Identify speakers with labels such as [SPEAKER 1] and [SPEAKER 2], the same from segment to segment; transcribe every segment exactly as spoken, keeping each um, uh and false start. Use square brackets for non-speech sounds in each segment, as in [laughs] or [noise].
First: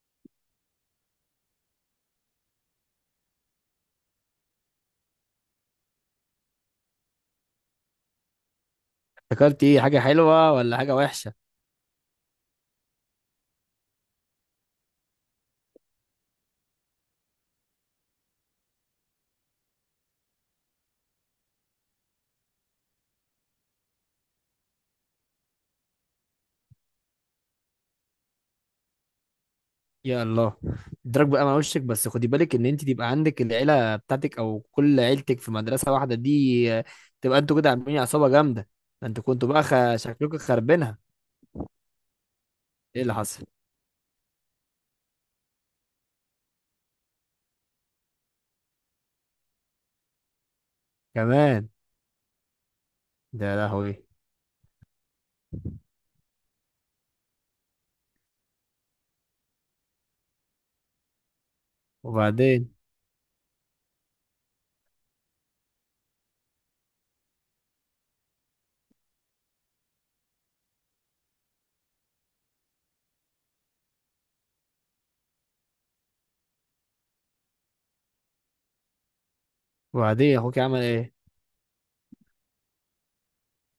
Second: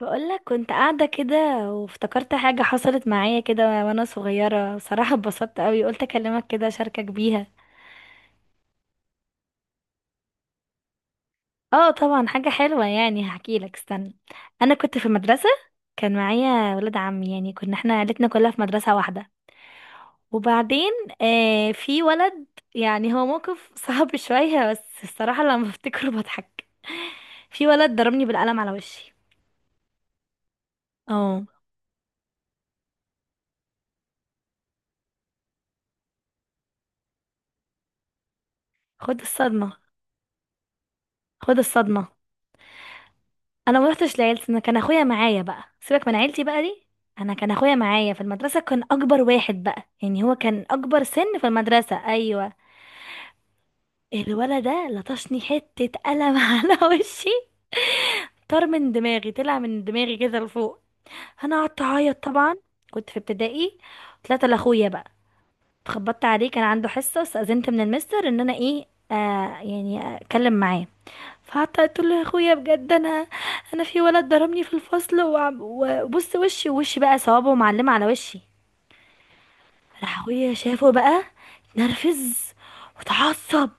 [SPEAKER 1] بقولك كنت قاعدة كده، وافتكرت حاجة حصلت معايا كده وانا صغيرة. صراحة اتبسطت قوي، قلت اكلمك كده اشاركك بيها.
[SPEAKER 2] افتكرت ايه، حاجه حلوه ولا حاجه وحشه؟
[SPEAKER 1] اه طبعا حاجة حلوة، يعني هحكيلك استنى. انا كنت في المدرسة، كان معايا ولد عمي. يعني كنا احنا عيلتنا كلها في مدرسة واحدة. وبعدين آه، في ولد، يعني هو موقف [laughs] صعب شوية، بس الصراحة لما بفتكره بضحك. في ولد ضربني بالقلم على وشي.
[SPEAKER 2] يا الله. ادراك بقى
[SPEAKER 1] اه،
[SPEAKER 2] مع وشك، بس خدي بالك ان انت تبقى عندك العيله بتاعتك او كل عيلتك في مدرسه واحده دي، آه، تبقى انتوا كده عاملين عصابه جامده. ده
[SPEAKER 1] خد
[SPEAKER 2] انتوا كنتوا بقى خ...
[SPEAKER 1] الصدمة.
[SPEAKER 2] شكلكم خربينها.
[SPEAKER 1] خد الصدمة.
[SPEAKER 2] ايه اللي حصل؟
[SPEAKER 1] انا ما رحتش لعيلتي، انا كان اخويا معايا بقى، سيبك من عيلتي بقى دي. انا كان اخويا معايا في المدرسه، كان اكبر واحد بقى، يعني هو كان اكبر سن في
[SPEAKER 2] كمان.
[SPEAKER 1] المدرسه. ايوه.
[SPEAKER 2] ده يا لهوي.
[SPEAKER 1] الولد ده لطشني حته قلم [laughs] على وشي. طار من دماغي، طلع من دماغي كده لفوق. انا قعدت اعيط طبعا.
[SPEAKER 2] وبعدين
[SPEAKER 1] كنت في ابتدائي. طلعت لاخويا بقى، اتخبطت عليه، كان عنده حصه. استاذنت من المستر ان انا ايه، آه، يعني اتكلم معاه. فقعدت قلت له يا اخويا بجد انا، انا في ولد ضربني في الفصل وعم- وبص وشي، وشي بقى صوابعه معلمه على وشي. راح
[SPEAKER 2] وبعدين
[SPEAKER 1] اخويا
[SPEAKER 2] اخوك عمل
[SPEAKER 1] شافه
[SPEAKER 2] ايه؟
[SPEAKER 1] بقى، اتنرفز وتعصب،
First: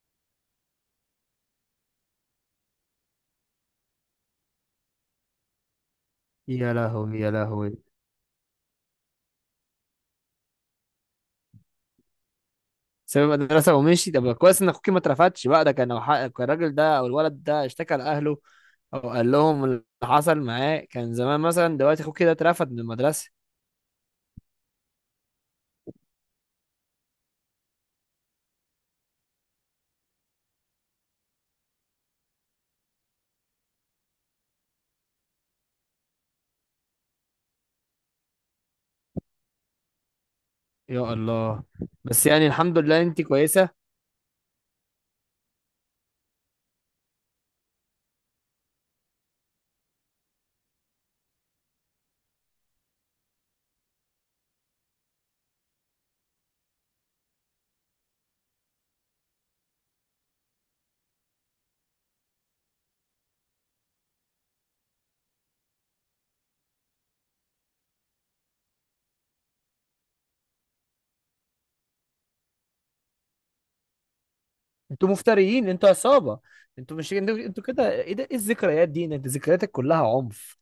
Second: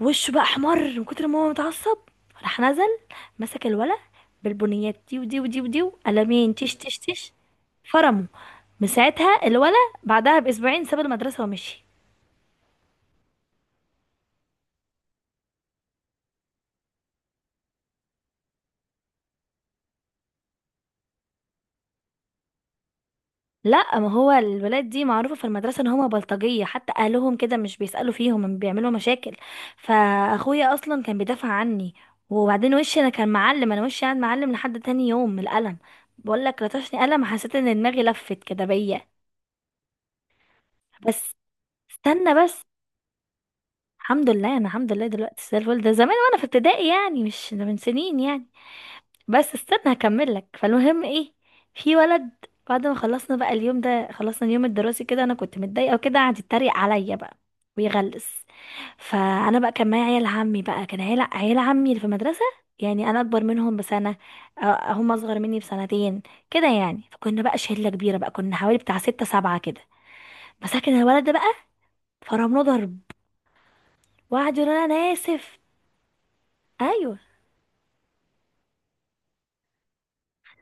[SPEAKER 1] وشه بقى احمر من كتر ما هو متعصب. راح نزل، مسك الولد بالبنيات دي ودي ودي ودي، قلمين،
[SPEAKER 2] يا
[SPEAKER 1] تش تش
[SPEAKER 2] لهوي، يا
[SPEAKER 1] تش،
[SPEAKER 2] لهوي.
[SPEAKER 1] فرمه. من ساعتها الولد بعدها باسبوعين ساب المدرسه ومشي.
[SPEAKER 2] ساب المدرسه ومشي؟ طب كويس ان اخوك ما اترفدش بقى. ده كان لو حق- كان الراجل ده او الولد ده اشتكى لاهله او قال لهم اللي حصل معاه، كان زمان مثلا دلوقتي اخوك كده اترفد من المدرسه.
[SPEAKER 1] لا، ما هو الولاد دي معروفة في المدرسة ان هما بلطجية، حتى اهلهم كده مش بيسألوا فيهم، هم بيعملوا مشاكل. فاخويا اصلا كان بيدافع عني. وبعدين وشي انا كان معلم، انا وشي قاعد معلم لحد تاني يوم من القلم. بقول لك لطشني قلم، حسيت ان دماغي لفت كده بيا.
[SPEAKER 2] يا
[SPEAKER 1] بس،
[SPEAKER 2] الله. بس
[SPEAKER 1] استنى
[SPEAKER 2] يعني
[SPEAKER 1] بس.
[SPEAKER 2] الحمد لله انت كويسه.
[SPEAKER 1] الحمد لله، انا الحمد لله دلوقتي زي الفل. ده زمان وانا في ابتدائي يعني، مش ده من سنين يعني. بس استنى هكمل لك. فالمهم ايه، في ولد، بعد ما خلصنا بقى اليوم ده، خلصنا اليوم الدراسي كده، انا كنت متضايقه وكده، قعد يتريق عليا بقى ويغلس. فانا بقى كان معايا عيال عمي بقى، كان عيال عيال عمي اللي في المدرسه. يعني انا اكبر منهم بسنه، أ- هم اصغر مني بسنتين كده يعني. فكنا بقى شله كبيره بقى، كنا حوالي بتاع ستة سبعة كده. مسكن الولد ده بقى، فرمناه ضرب، وقعد يقول انا
[SPEAKER 2] انتوا
[SPEAKER 1] اسف.
[SPEAKER 2] مفتريين، انتوا عصابه. انتوا مش،
[SPEAKER 1] ايوه.
[SPEAKER 2] انتوا انتوا كده. ايه ده؟ ايه الذكريات دي؟ انت ذكرياتك كلها عنف.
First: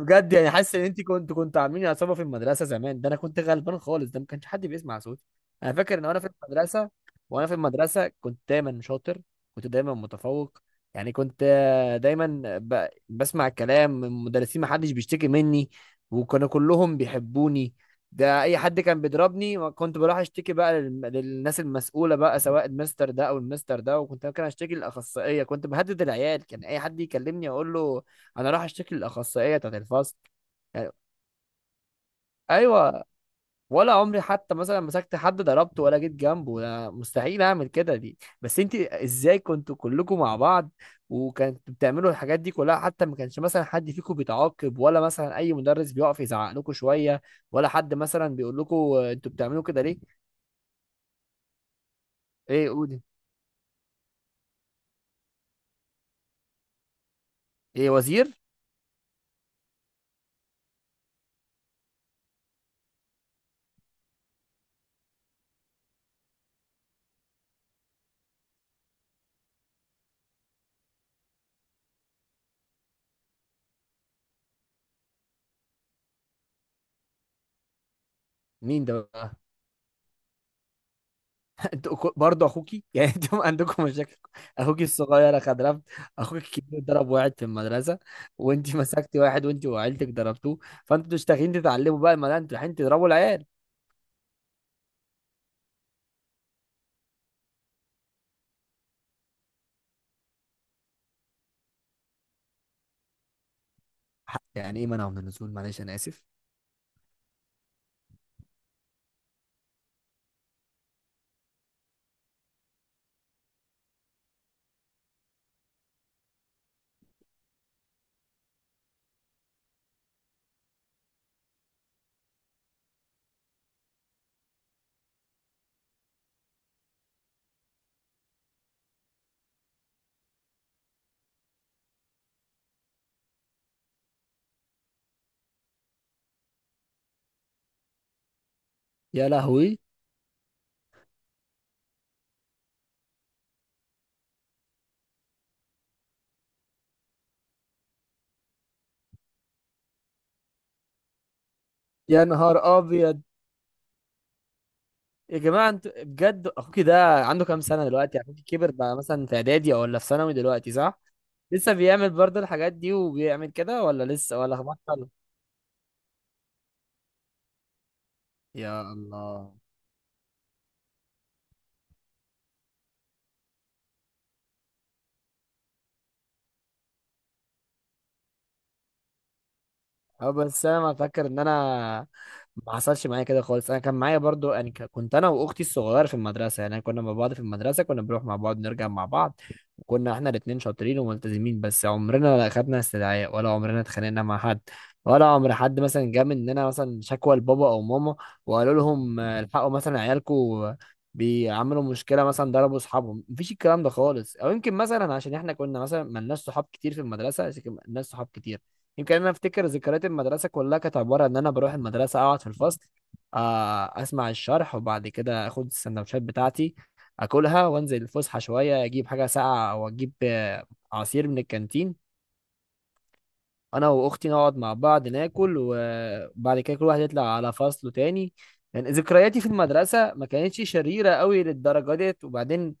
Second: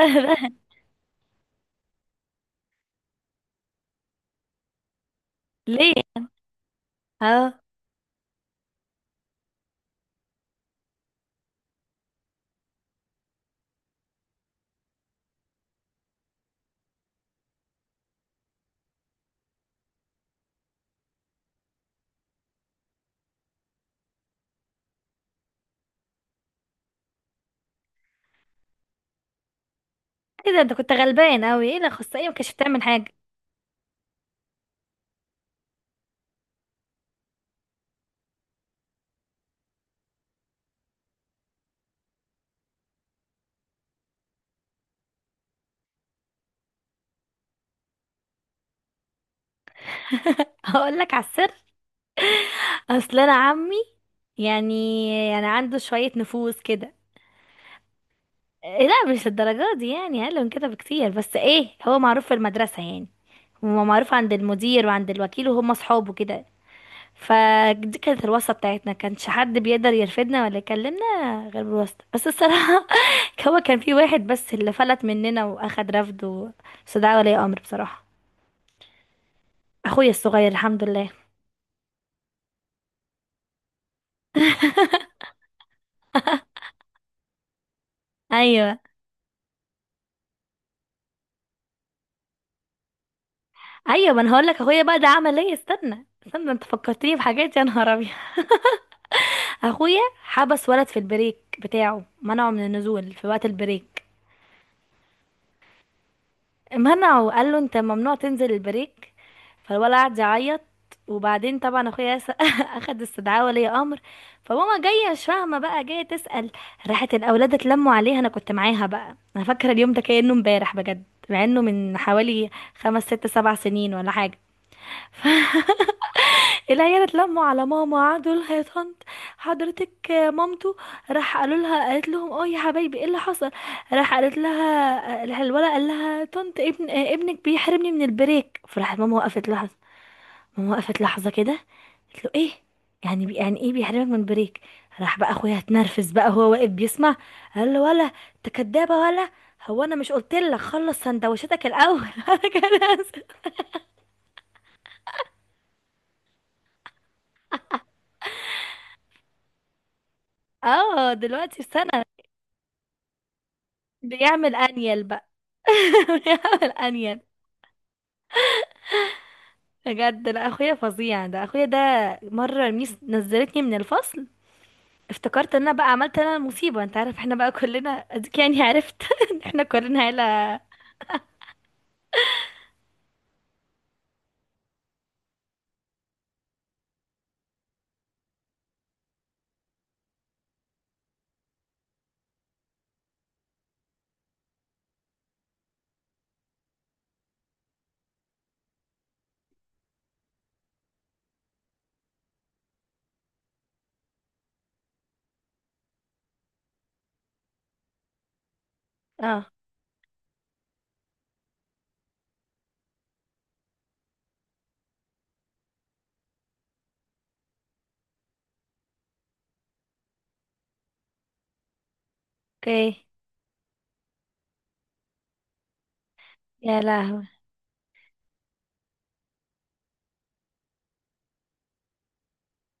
[SPEAKER 2] بجد، يعني
[SPEAKER 1] [laughs]
[SPEAKER 2] حاسس ان انت كنت كنت عاملين عصابه في المدرسه زمان. ده انا كنت غلبان خالص، ده ما كانش حد بيسمع صوتي. انا فاكر
[SPEAKER 1] ليه؟
[SPEAKER 2] ان وانا في المدرسه وانا في
[SPEAKER 1] اه،
[SPEAKER 2] المدرسه كنت دايما شاطر، كنت دايما متفوق. يعني كنت آه، دايما ب... بسمع الكلام من المدرسين، ما حدش بيشتكي مني، وكانوا كلهم بيحبوني. ده اي حد كان بيضربني ما كنت بروح اشتكي بقى للم- للناس المسؤوله بقى، سواء المستر ده او المستر ده، وكنت ممكن اشتكي للاخصائيه. كنت بهدد العيال، كان اي حد يكلمني اقول له انا راح اشتكي للاخصائيه بتاعت الفصل.
[SPEAKER 1] ايه ده؟ انت
[SPEAKER 2] يعني،
[SPEAKER 1] كنت غلبان قوي، ايه اللي خص؟ ايه، ما كانش بتعمل
[SPEAKER 2] ايوه.
[SPEAKER 1] حاجه؟
[SPEAKER 2] ولا عمري حتى مثلا مسكت حد ضربته، ولا جيت جنبه، ولا مستحيل اعمل كده دي. بس انت ازاي كنتوا كلكم مع بعض، وكنتوا بتعملوا الحاجات دي كلها؟ حتى ما كانش مثلا حد فيكم بيتعاقب، ولا مثلا اي مدرس بيقف يزعق لكم شويه، ولا حد مثلا بيقول لكم، آه، انتوا بتعملوا كده ليه؟
[SPEAKER 1] [laughs] هقول لك على السر.
[SPEAKER 2] ايه؟ قولي.
[SPEAKER 1] اصل انا عمي، يعني يعني عنده شويه نفوذ كده.
[SPEAKER 2] ايه، وزير؟
[SPEAKER 1] إيه؟ لا مش الدرجات دي، يعني اقل من كده بكتير، بس ايه، هو معروف في المدرسه يعني، هو معروف عند المدير وعند الوكيل وهم اصحابه كده. فدي كانت الواسطه بتاعتنا، كانش حد بيقدر يرفدنا ولا يكلمنا غير بالواسطه. بس الصراحه [laughs] هو كان في واحد بس اللي فلت مننا واخد رفض و- بس ده ولي امر بصراحه.
[SPEAKER 2] مين ده بقى؟
[SPEAKER 1] اخويا الصغير الحمد لله.
[SPEAKER 2] انتوا أكو- برضه اخوكي [laughs] يعني انتوا عندكم مشاكل. اخوكي الصغير اخد رفض، اخوك الكبير ضرب واحد في المدرسه، وانت [laughs]
[SPEAKER 1] ايوه.
[SPEAKER 2] مسكتي واحد وانت وعيلتك ضربتوه، فانتوا مش داخلين تتعلموا بقى، ما لا انتوا رايحين تضربوا العيال.
[SPEAKER 1] ايوه، ما انا هقول لك اخويا بقى ده عمل ايه، استنى استنى، انت فكرتني بحاجات، يا نهار ابيض. [laughs] اخويا حبس ولد في البريك بتاعه، منعه من النزول في وقت البريك.
[SPEAKER 2] حق- يعني ايه منعوا من النزول؟ معلش انا اسف.
[SPEAKER 1] منعه، قال له انت ممنوع تنزل البريك. فالولد قعد يعيط. وبعدين طبعا اخويا س- [laughs] اخد استدعاء ولي امر. فماما جايه مش فاهمه بقى، جايه تسال. راحت الاولاد اتلموا عليها، انا كنت معاها بقى، انا فاكره اليوم ده كانه امبارح بجد، مع انه من حوالي خمس ست سبع سنين ولا حاجه. [laughs] العيال اتلموا على ماما، قعدوا لها يا طنط، حضرتك مامته. راح قالوا لها، قالت لهم اه يا حبايبي ايه اللي حصل. راح قالت لها، راح الولد قال لها طنط ابن، آه، ابنك بيحرمني من البريك. فراحت ماما
[SPEAKER 2] يا
[SPEAKER 1] وقفت لحظه.
[SPEAKER 2] لهوي.
[SPEAKER 1] ماما وقفت لحظه كده، قالت له ايه؟ يعني بي، يعني ايه بيحرمك من البريك؟ راح بقى اخويا اتنرفز بقى، هو واقف بيسمع، قال له ولا، انت كدابه ولا؟ هو انا مش قلت لك خلص سندوتشاتك الاول؟
[SPEAKER 2] يا
[SPEAKER 1] [laughs] انا
[SPEAKER 2] نهار
[SPEAKER 1] كان
[SPEAKER 2] ابيض.
[SPEAKER 1] آسف.
[SPEAKER 2] يا جماعه انتوا بجد، اخوكي ده عنده كام سنه دلوقتي؟ اخوكي كبر بقى مثلا، في اعدادي او ولا في ثانوي دلوقتي، صح؟
[SPEAKER 1] اه دلوقتي في
[SPEAKER 2] لسه
[SPEAKER 1] سنه.
[SPEAKER 2] بيعمل برضه الحاجات دي وبيعمل كده، ولا لسه
[SPEAKER 1] بيعمل
[SPEAKER 2] ولا
[SPEAKER 1] انيل
[SPEAKER 2] بطل؟
[SPEAKER 1] بقى، [laughs] بيحاول انيل.
[SPEAKER 2] يا الله.
[SPEAKER 1] بجد، لا اخويا فظيع، ده اخويا ده. مره الميس نزلتني من الفصل، افتكرت ان انا بقى عملت انا المصيبه، انت عارف احنا بقى كلنا اديك يعني، عرفت [laughs] إن احنا كلنا
[SPEAKER 2] اه،
[SPEAKER 1] عيله.
[SPEAKER 2] بس انا ما فاكر ان انا ما حصلش معايا كده خالص. انا كان معايا برضو، يعني ك- كنت انا واختي الصغيره في المدرسه، يعني كنا مع بعض في المدرسه، كنا بنروح مع بعض، نرجع مع بعض. كنا احنا الاتنين شاطرين وملتزمين، بس عمرنا ما خدنا استدعاء، ولا عمرنا اتخانقنا مع حد، ولا عمر حد مثلا جه مننا مثلا شكوى لبابا او ماما، وقالوا لهم، آه، الحقوا مثلا عيالكم بيعملوا مشكله، مثلا ضربوا اصحابهم. مفيش الكلام ده خالص، او يمكن مثلا عشان احنا كنا مثلا ملناش صحاب كتير في المدرسه، بس كان ملناش صحاب كتير. يمكن انا
[SPEAKER 1] اه.
[SPEAKER 2] افتكر ذكريات المدرسه كلها كانت عباره ان انا بروح المدرسه، اقعد في الفصل، آه، اسمع الشرح، وبعد كده اخد السندوتشات بتاعتي اكلها، وانزل الفسحه شويه اجيب حاجه ساقعه او اجيب آه، عصير من الكانتين.
[SPEAKER 1] اوكي.
[SPEAKER 2] انا واختي نقعد مع بعض ناكل، وبعد كده
[SPEAKER 1] يا
[SPEAKER 2] كل واحد يطلع
[SPEAKER 1] لهوي.
[SPEAKER 2] على فصله تاني. يعني ذكرياتي في المدرسه ما كانتش شريره قوي للدرجه ديت. وبعدين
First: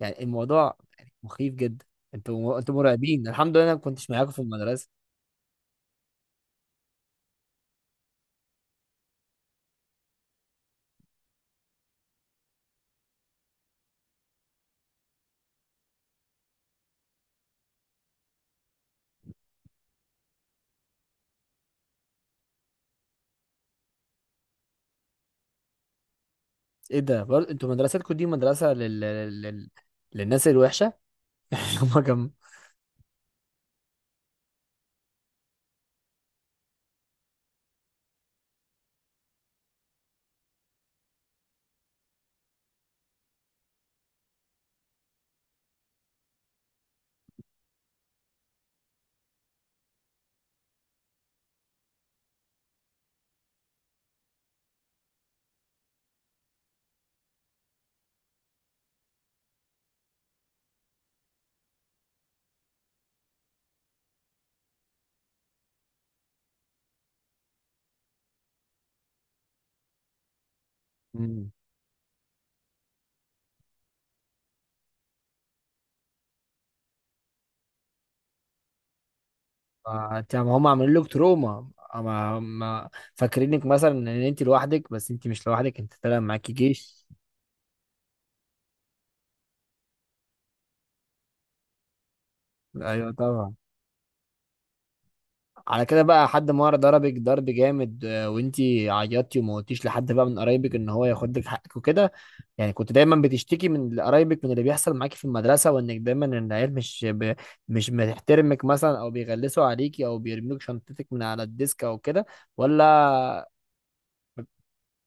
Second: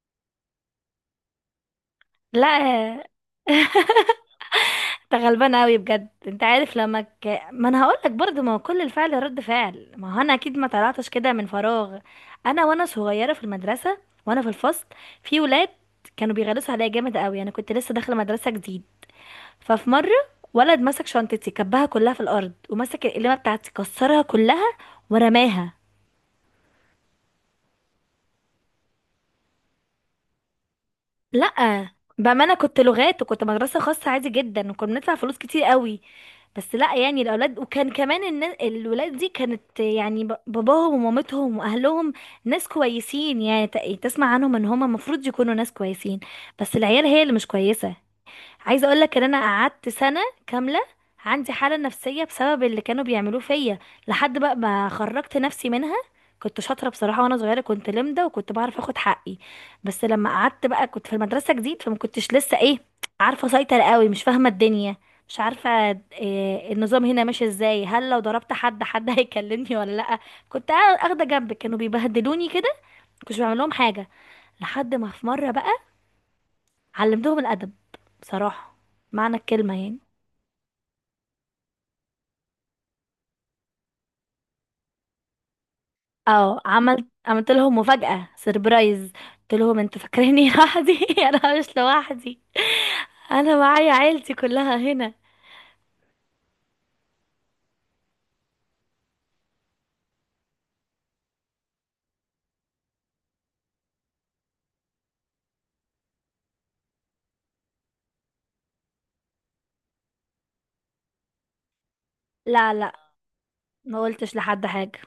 [SPEAKER 2] يعني الموضوع يعني مخيف جدا.
[SPEAKER 1] لا.
[SPEAKER 2] انتوا انتوا
[SPEAKER 1] [laughs]
[SPEAKER 2] مرعبين. الحمد لله انا ما كنتش معاكم في المدرسه.
[SPEAKER 1] انت غلبان قوي بجد. انت عارف، لما ك... ما انا هقول لك برضه، ما هو كل الفعل رد فعل، ما هو انا اكيد ما طلعتش كده من فراغ. انا وانا صغيره في المدرسه، وانا في الفصل، في ولاد كانوا بيغلسوا عليا جامد قوي، انا كنت لسه داخله مدرسه جديد. ففي مرة، ولد مسك شنطتي كبها كلها في الأرض، ومسك القلمة بتاعتي كسرها كلها ورماها.
[SPEAKER 2] ايه ده؟ برضه انتوا مدرستكم دي مدرسه لل... لل... لل... للناس الوحشه. [laughs]
[SPEAKER 1] لأ.
[SPEAKER 2] هم كم؟
[SPEAKER 1] بأمانة، كنت لغات وكنت مدرسة خاصة عادي جدا، وكنا بندفع فلوس كتير قوي. بس لأ، يعني الأولاد، وكان كمان النا- الولاد دي كانت يعني، ب- باباهم ومامتهم وأهلهم ناس كويسين، يعني ت- تسمع عنهم إن هما المفروض يكونوا ناس كويسين، بس العيال هي اللي مش كويسة. عايزه اقول لك ان انا قعدت سنه كامله عندي حاله نفسيه بسبب اللي كانوا بيعملوه فيا، لحد بقى ما خرجت نفسي منها. كنت شاطره بصراحه وانا صغيره، كنت لمده وكنت بعرف اخد حقي. بس لما قعدت بقى كنت في المدرسه جديد، فما كنتش لسه ايه، عارفه اسيطر قوي، مش فاهمه الدنيا، مش عارفه إيه النظام هنا ماشي ازاي، هل لو ضربت حد، حد [laughs] هيكلمني ولا لا. كنت اخده جنب، كانوا بيبهدلوني كده، كنتش بعمل لهم حاجه. لحد ما في مره بقى علمتهم الادب بصراحه، معنى الكلمه يعني.
[SPEAKER 2] ما انت- ما هم عاملين لك تروما. ما ما فاكرينك مثلا ان انت لوحدك، بس انت مش لوحدك، انت طالع معاكي
[SPEAKER 1] اه، عملت
[SPEAKER 2] جيش.
[SPEAKER 1] عملت لهم مفاجأة، سيربرايز. قلت لهم انتوا فاكريني لوحدي؟ [laughs] انا مش لوحدي،
[SPEAKER 2] ايوه طبعا.
[SPEAKER 1] انا معايا عيلتي كلها هنا.
[SPEAKER 2] على كده بقى، حد مره ضربك ضرب جامد، آه، وانت عيطتي وما قلتيش لحد بقى من قرايبك ان هو ياخد لك حقك وكده؟ يعني كنت دايما بتشتكي من قرايبك من اللي بيحصل معاكي في المدرسه، وانك دايما إن العيال مش ب... مش بتحترمك مثلا، او بيغلسوا عليكي، او بيرموك شنطتك من على الديسك او كده؟
[SPEAKER 1] لا لا،
[SPEAKER 2] ولا؟
[SPEAKER 1] ما قلتش لحد حاجة.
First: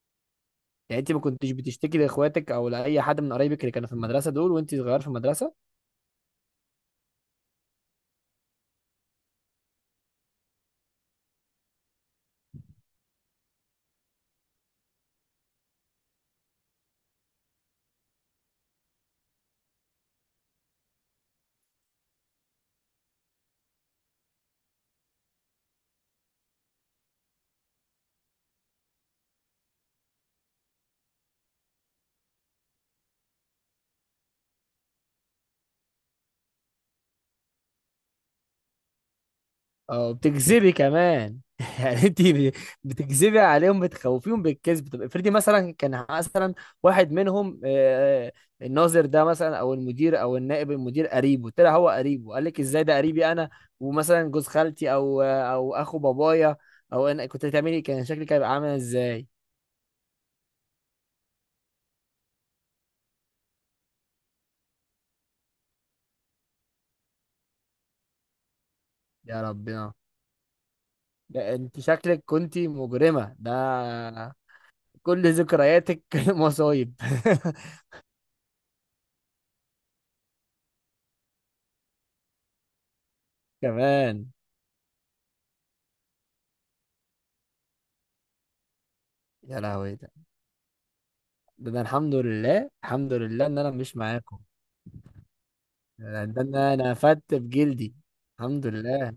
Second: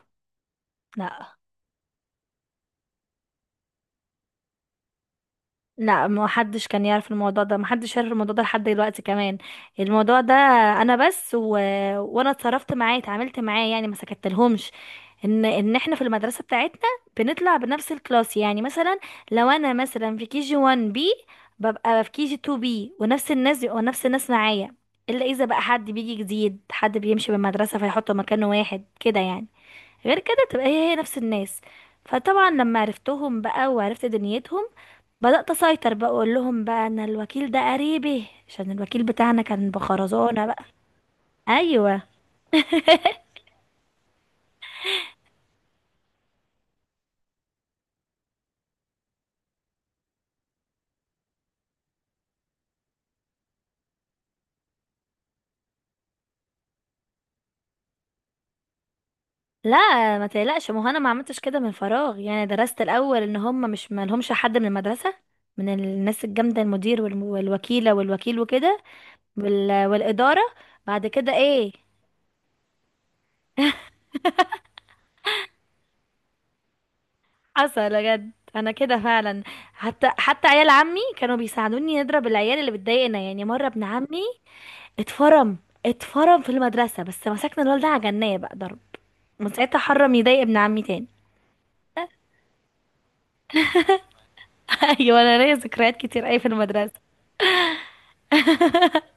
[SPEAKER 2] يعني انت ما
[SPEAKER 1] لا
[SPEAKER 2] كنتش بتشتكي لاخواتك او لاي حد من قرايبك اللي كانوا في المدرسه دول وانت صغير في المدرسه؟
[SPEAKER 1] لا، ما حدش كان يعرف الموضوع ده، ما حدش يعرف الموضوع ده لحد دلوقتي كمان. الموضوع ده انا بس و... وانا اتصرفت معاه، اتعاملت معاه، يعني ما سكتلهمش. ان ان احنا في المدرسه بتاعتنا بنطلع بنفس الكلاس يعني. مثلا لو انا مثلا في كي جي واحد بي، ببقى في كي جي اتنين بي، ونفس الناس بيبقوا نفس الناس معايا، الا اذا بقى حد بيجي جديد، حد بيمشي بالمدرسه فيحطه مكانه واحد كده يعني. غير كده تبقى هي هي نفس الناس. فطبعا لما عرفتهم بقى وعرفت دنيتهم، بدأت أسيطر بقى، أقول لهم بقى أن الوكيل ده قريبي، عشان الوكيل بتاعنا كان
[SPEAKER 2] او
[SPEAKER 1] بخرزونة بقى.
[SPEAKER 2] بتكذبي كمان؟ [laughs]
[SPEAKER 1] أيوة.
[SPEAKER 2] يعني انت ب- بتكذبي عليهم، بتخوفيهم بالكذب. طب افرضي مثلا كان مثلا واحد منهم، آه، آه، الناظر ده مثلا او المدير او النائب المدير قريبه، طلع هو قريبه، قال لك ازاي ده قريبي انا، ومثلا جوز خالتي او آه، او اخو بابايا، او انا كنت هتعملي إيه؟ كان شكلك هيبقى عامل ازاي؟
[SPEAKER 1] لا ما تقلقش، ما هو أنا ما عملتش كده من فراغ، يعني درست الأول إن هم مش، ما لهمش حد من المدرسة، من الناس الجامدة، المدير والم- والوكيلة والوكيل وكده،
[SPEAKER 2] يا
[SPEAKER 1] وال...
[SPEAKER 2] ربنا.
[SPEAKER 1] والإدارة. بعد كده
[SPEAKER 2] ده
[SPEAKER 1] إيه،
[SPEAKER 2] انت شكلك كنت مجرمه، ده كل ذكرياتك [laughs] مصايب. [laughs]
[SPEAKER 1] حصل بجد أنا كده فعلا. حتى حتى عيال عمي كانوا بيساعدوني نضرب العيال اللي بتضايقنا. يعني مرة ابن عمي
[SPEAKER 2] كمان.
[SPEAKER 1] اتفرم، اتفرم في المدرسة، بس مسكنا الولد ده عجناه بقى ضرب، من
[SPEAKER 2] يا
[SPEAKER 1] ساعتها
[SPEAKER 2] لهوي. ده
[SPEAKER 1] حرم يضايق ابن عمي تاني.
[SPEAKER 2] ده أنا الحمد لله، الحمد لله ان انا مش معاكم.
[SPEAKER 1] [laughs] ايوه انا ليا ذكريات
[SPEAKER 2] ده
[SPEAKER 1] كتير اي
[SPEAKER 2] ده
[SPEAKER 1] في
[SPEAKER 2] انا
[SPEAKER 1] المدرسة.
[SPEAKER 2] انا فدت بجلدي، الحمد لله.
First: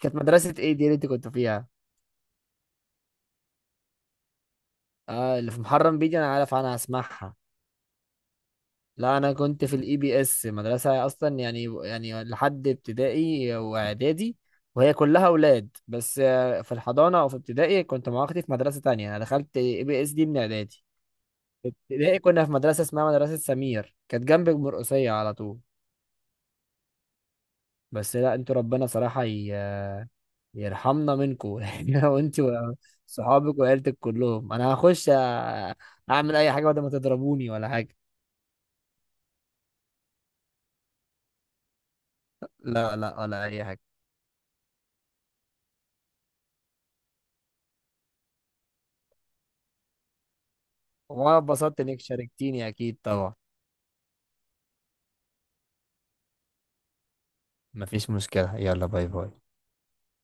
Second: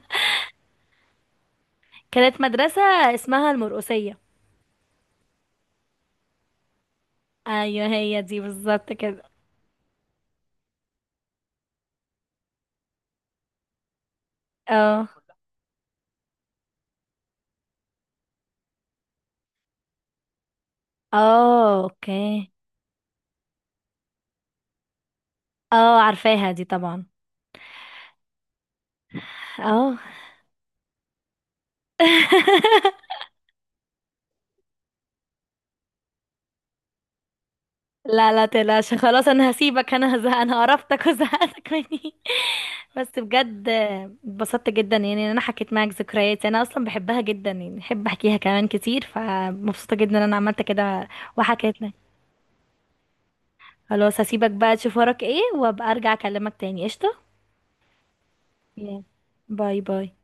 [SPEAKER 2] كانت مدرسة ايه دي اللي انت كنت فيها؟
[SPEAKER 1] كانت مدرسة اسمها المرقسية.
[SPEAKER 2] اه، اللي في محرم بيجي، انا عارف، انا هسمعها.
[SPEAKER 1] ايوه هي دي بالظبط
[SPEAKER 2] لا،
[SPEAKER 1] كده.
[SPEAKER 2] انا كنت في الاي بي اس مدرسة اصلا، يعني يعني لحد ابتدائي واعدادي. وهي
[SPEAKER 1] اه.
[SPEAKER 2] كلها اولاد بس، آه، في الحضانة او في ابتدائي كنت مع اختي في مدرسة تانية، انا دخلت اي بي اس دي من اعدادي.
[SPEAKER 1] اه
[SPEAKER 2] ابتدائي كنا
[SPEAKER 1] اوكي.
[SPEAKER 2] في مدرسة اسمها مدرسة سمير، كانت جنب المرقصية على طول.
[SPEAKER 1] اه عارفاها دي طبعا.
[SPEAKER 2] بس لا انتوا، ربنا صراحة
[SPEAKER 1] اه.
[SPEAKER 2] ي- يرحمنا منكم، [laughs] يعني. وانتوا
[SPEAKER 1] [laughs]
[SPEAKER 2] صحابك وعيلتك كلهم، انا هخش أ- اعمل اي حاجة بدل ما تضربوني ولا حاجة.
[SPEAKER 1] لا لا تقلقش، خلاص انا هسيبك، انا هزهق، انا قرفتك وزهقتك مني.
[SPEAKER 2] لا
[SPEAKER 1] بس
[SPEAKER 2] لا، ولا اي
[SPEAKER 1] بجد،
[SPEAKER 2] حاجة.
[SPEAKER 1] اتبسطت جدا يعني ان انا حكيت معاك ذكرياتي، انا اصلا بحبها جدا، يعني بحب احكيها كمان كتير، فمبسوطه جدا ان انا عملت كده
[SPEAKER 2] وانا اتبسطت
[SPEAKER 1] وحكيت لك.
[SPEAKER 2] انك شاركتيني، اكيد طبعا.
[SPEAKER 1] خلاص هسيبك بقى تشوف وراك ايه، وابقى ارجع اكلمك تاني. قشطه.
[SPEAKER 2] مفيش مشكلة، يلا،
[SPEAKER 1] Yeah.
[SPEAKER 2] باي باي.
[SPEAKER 1] باي باي.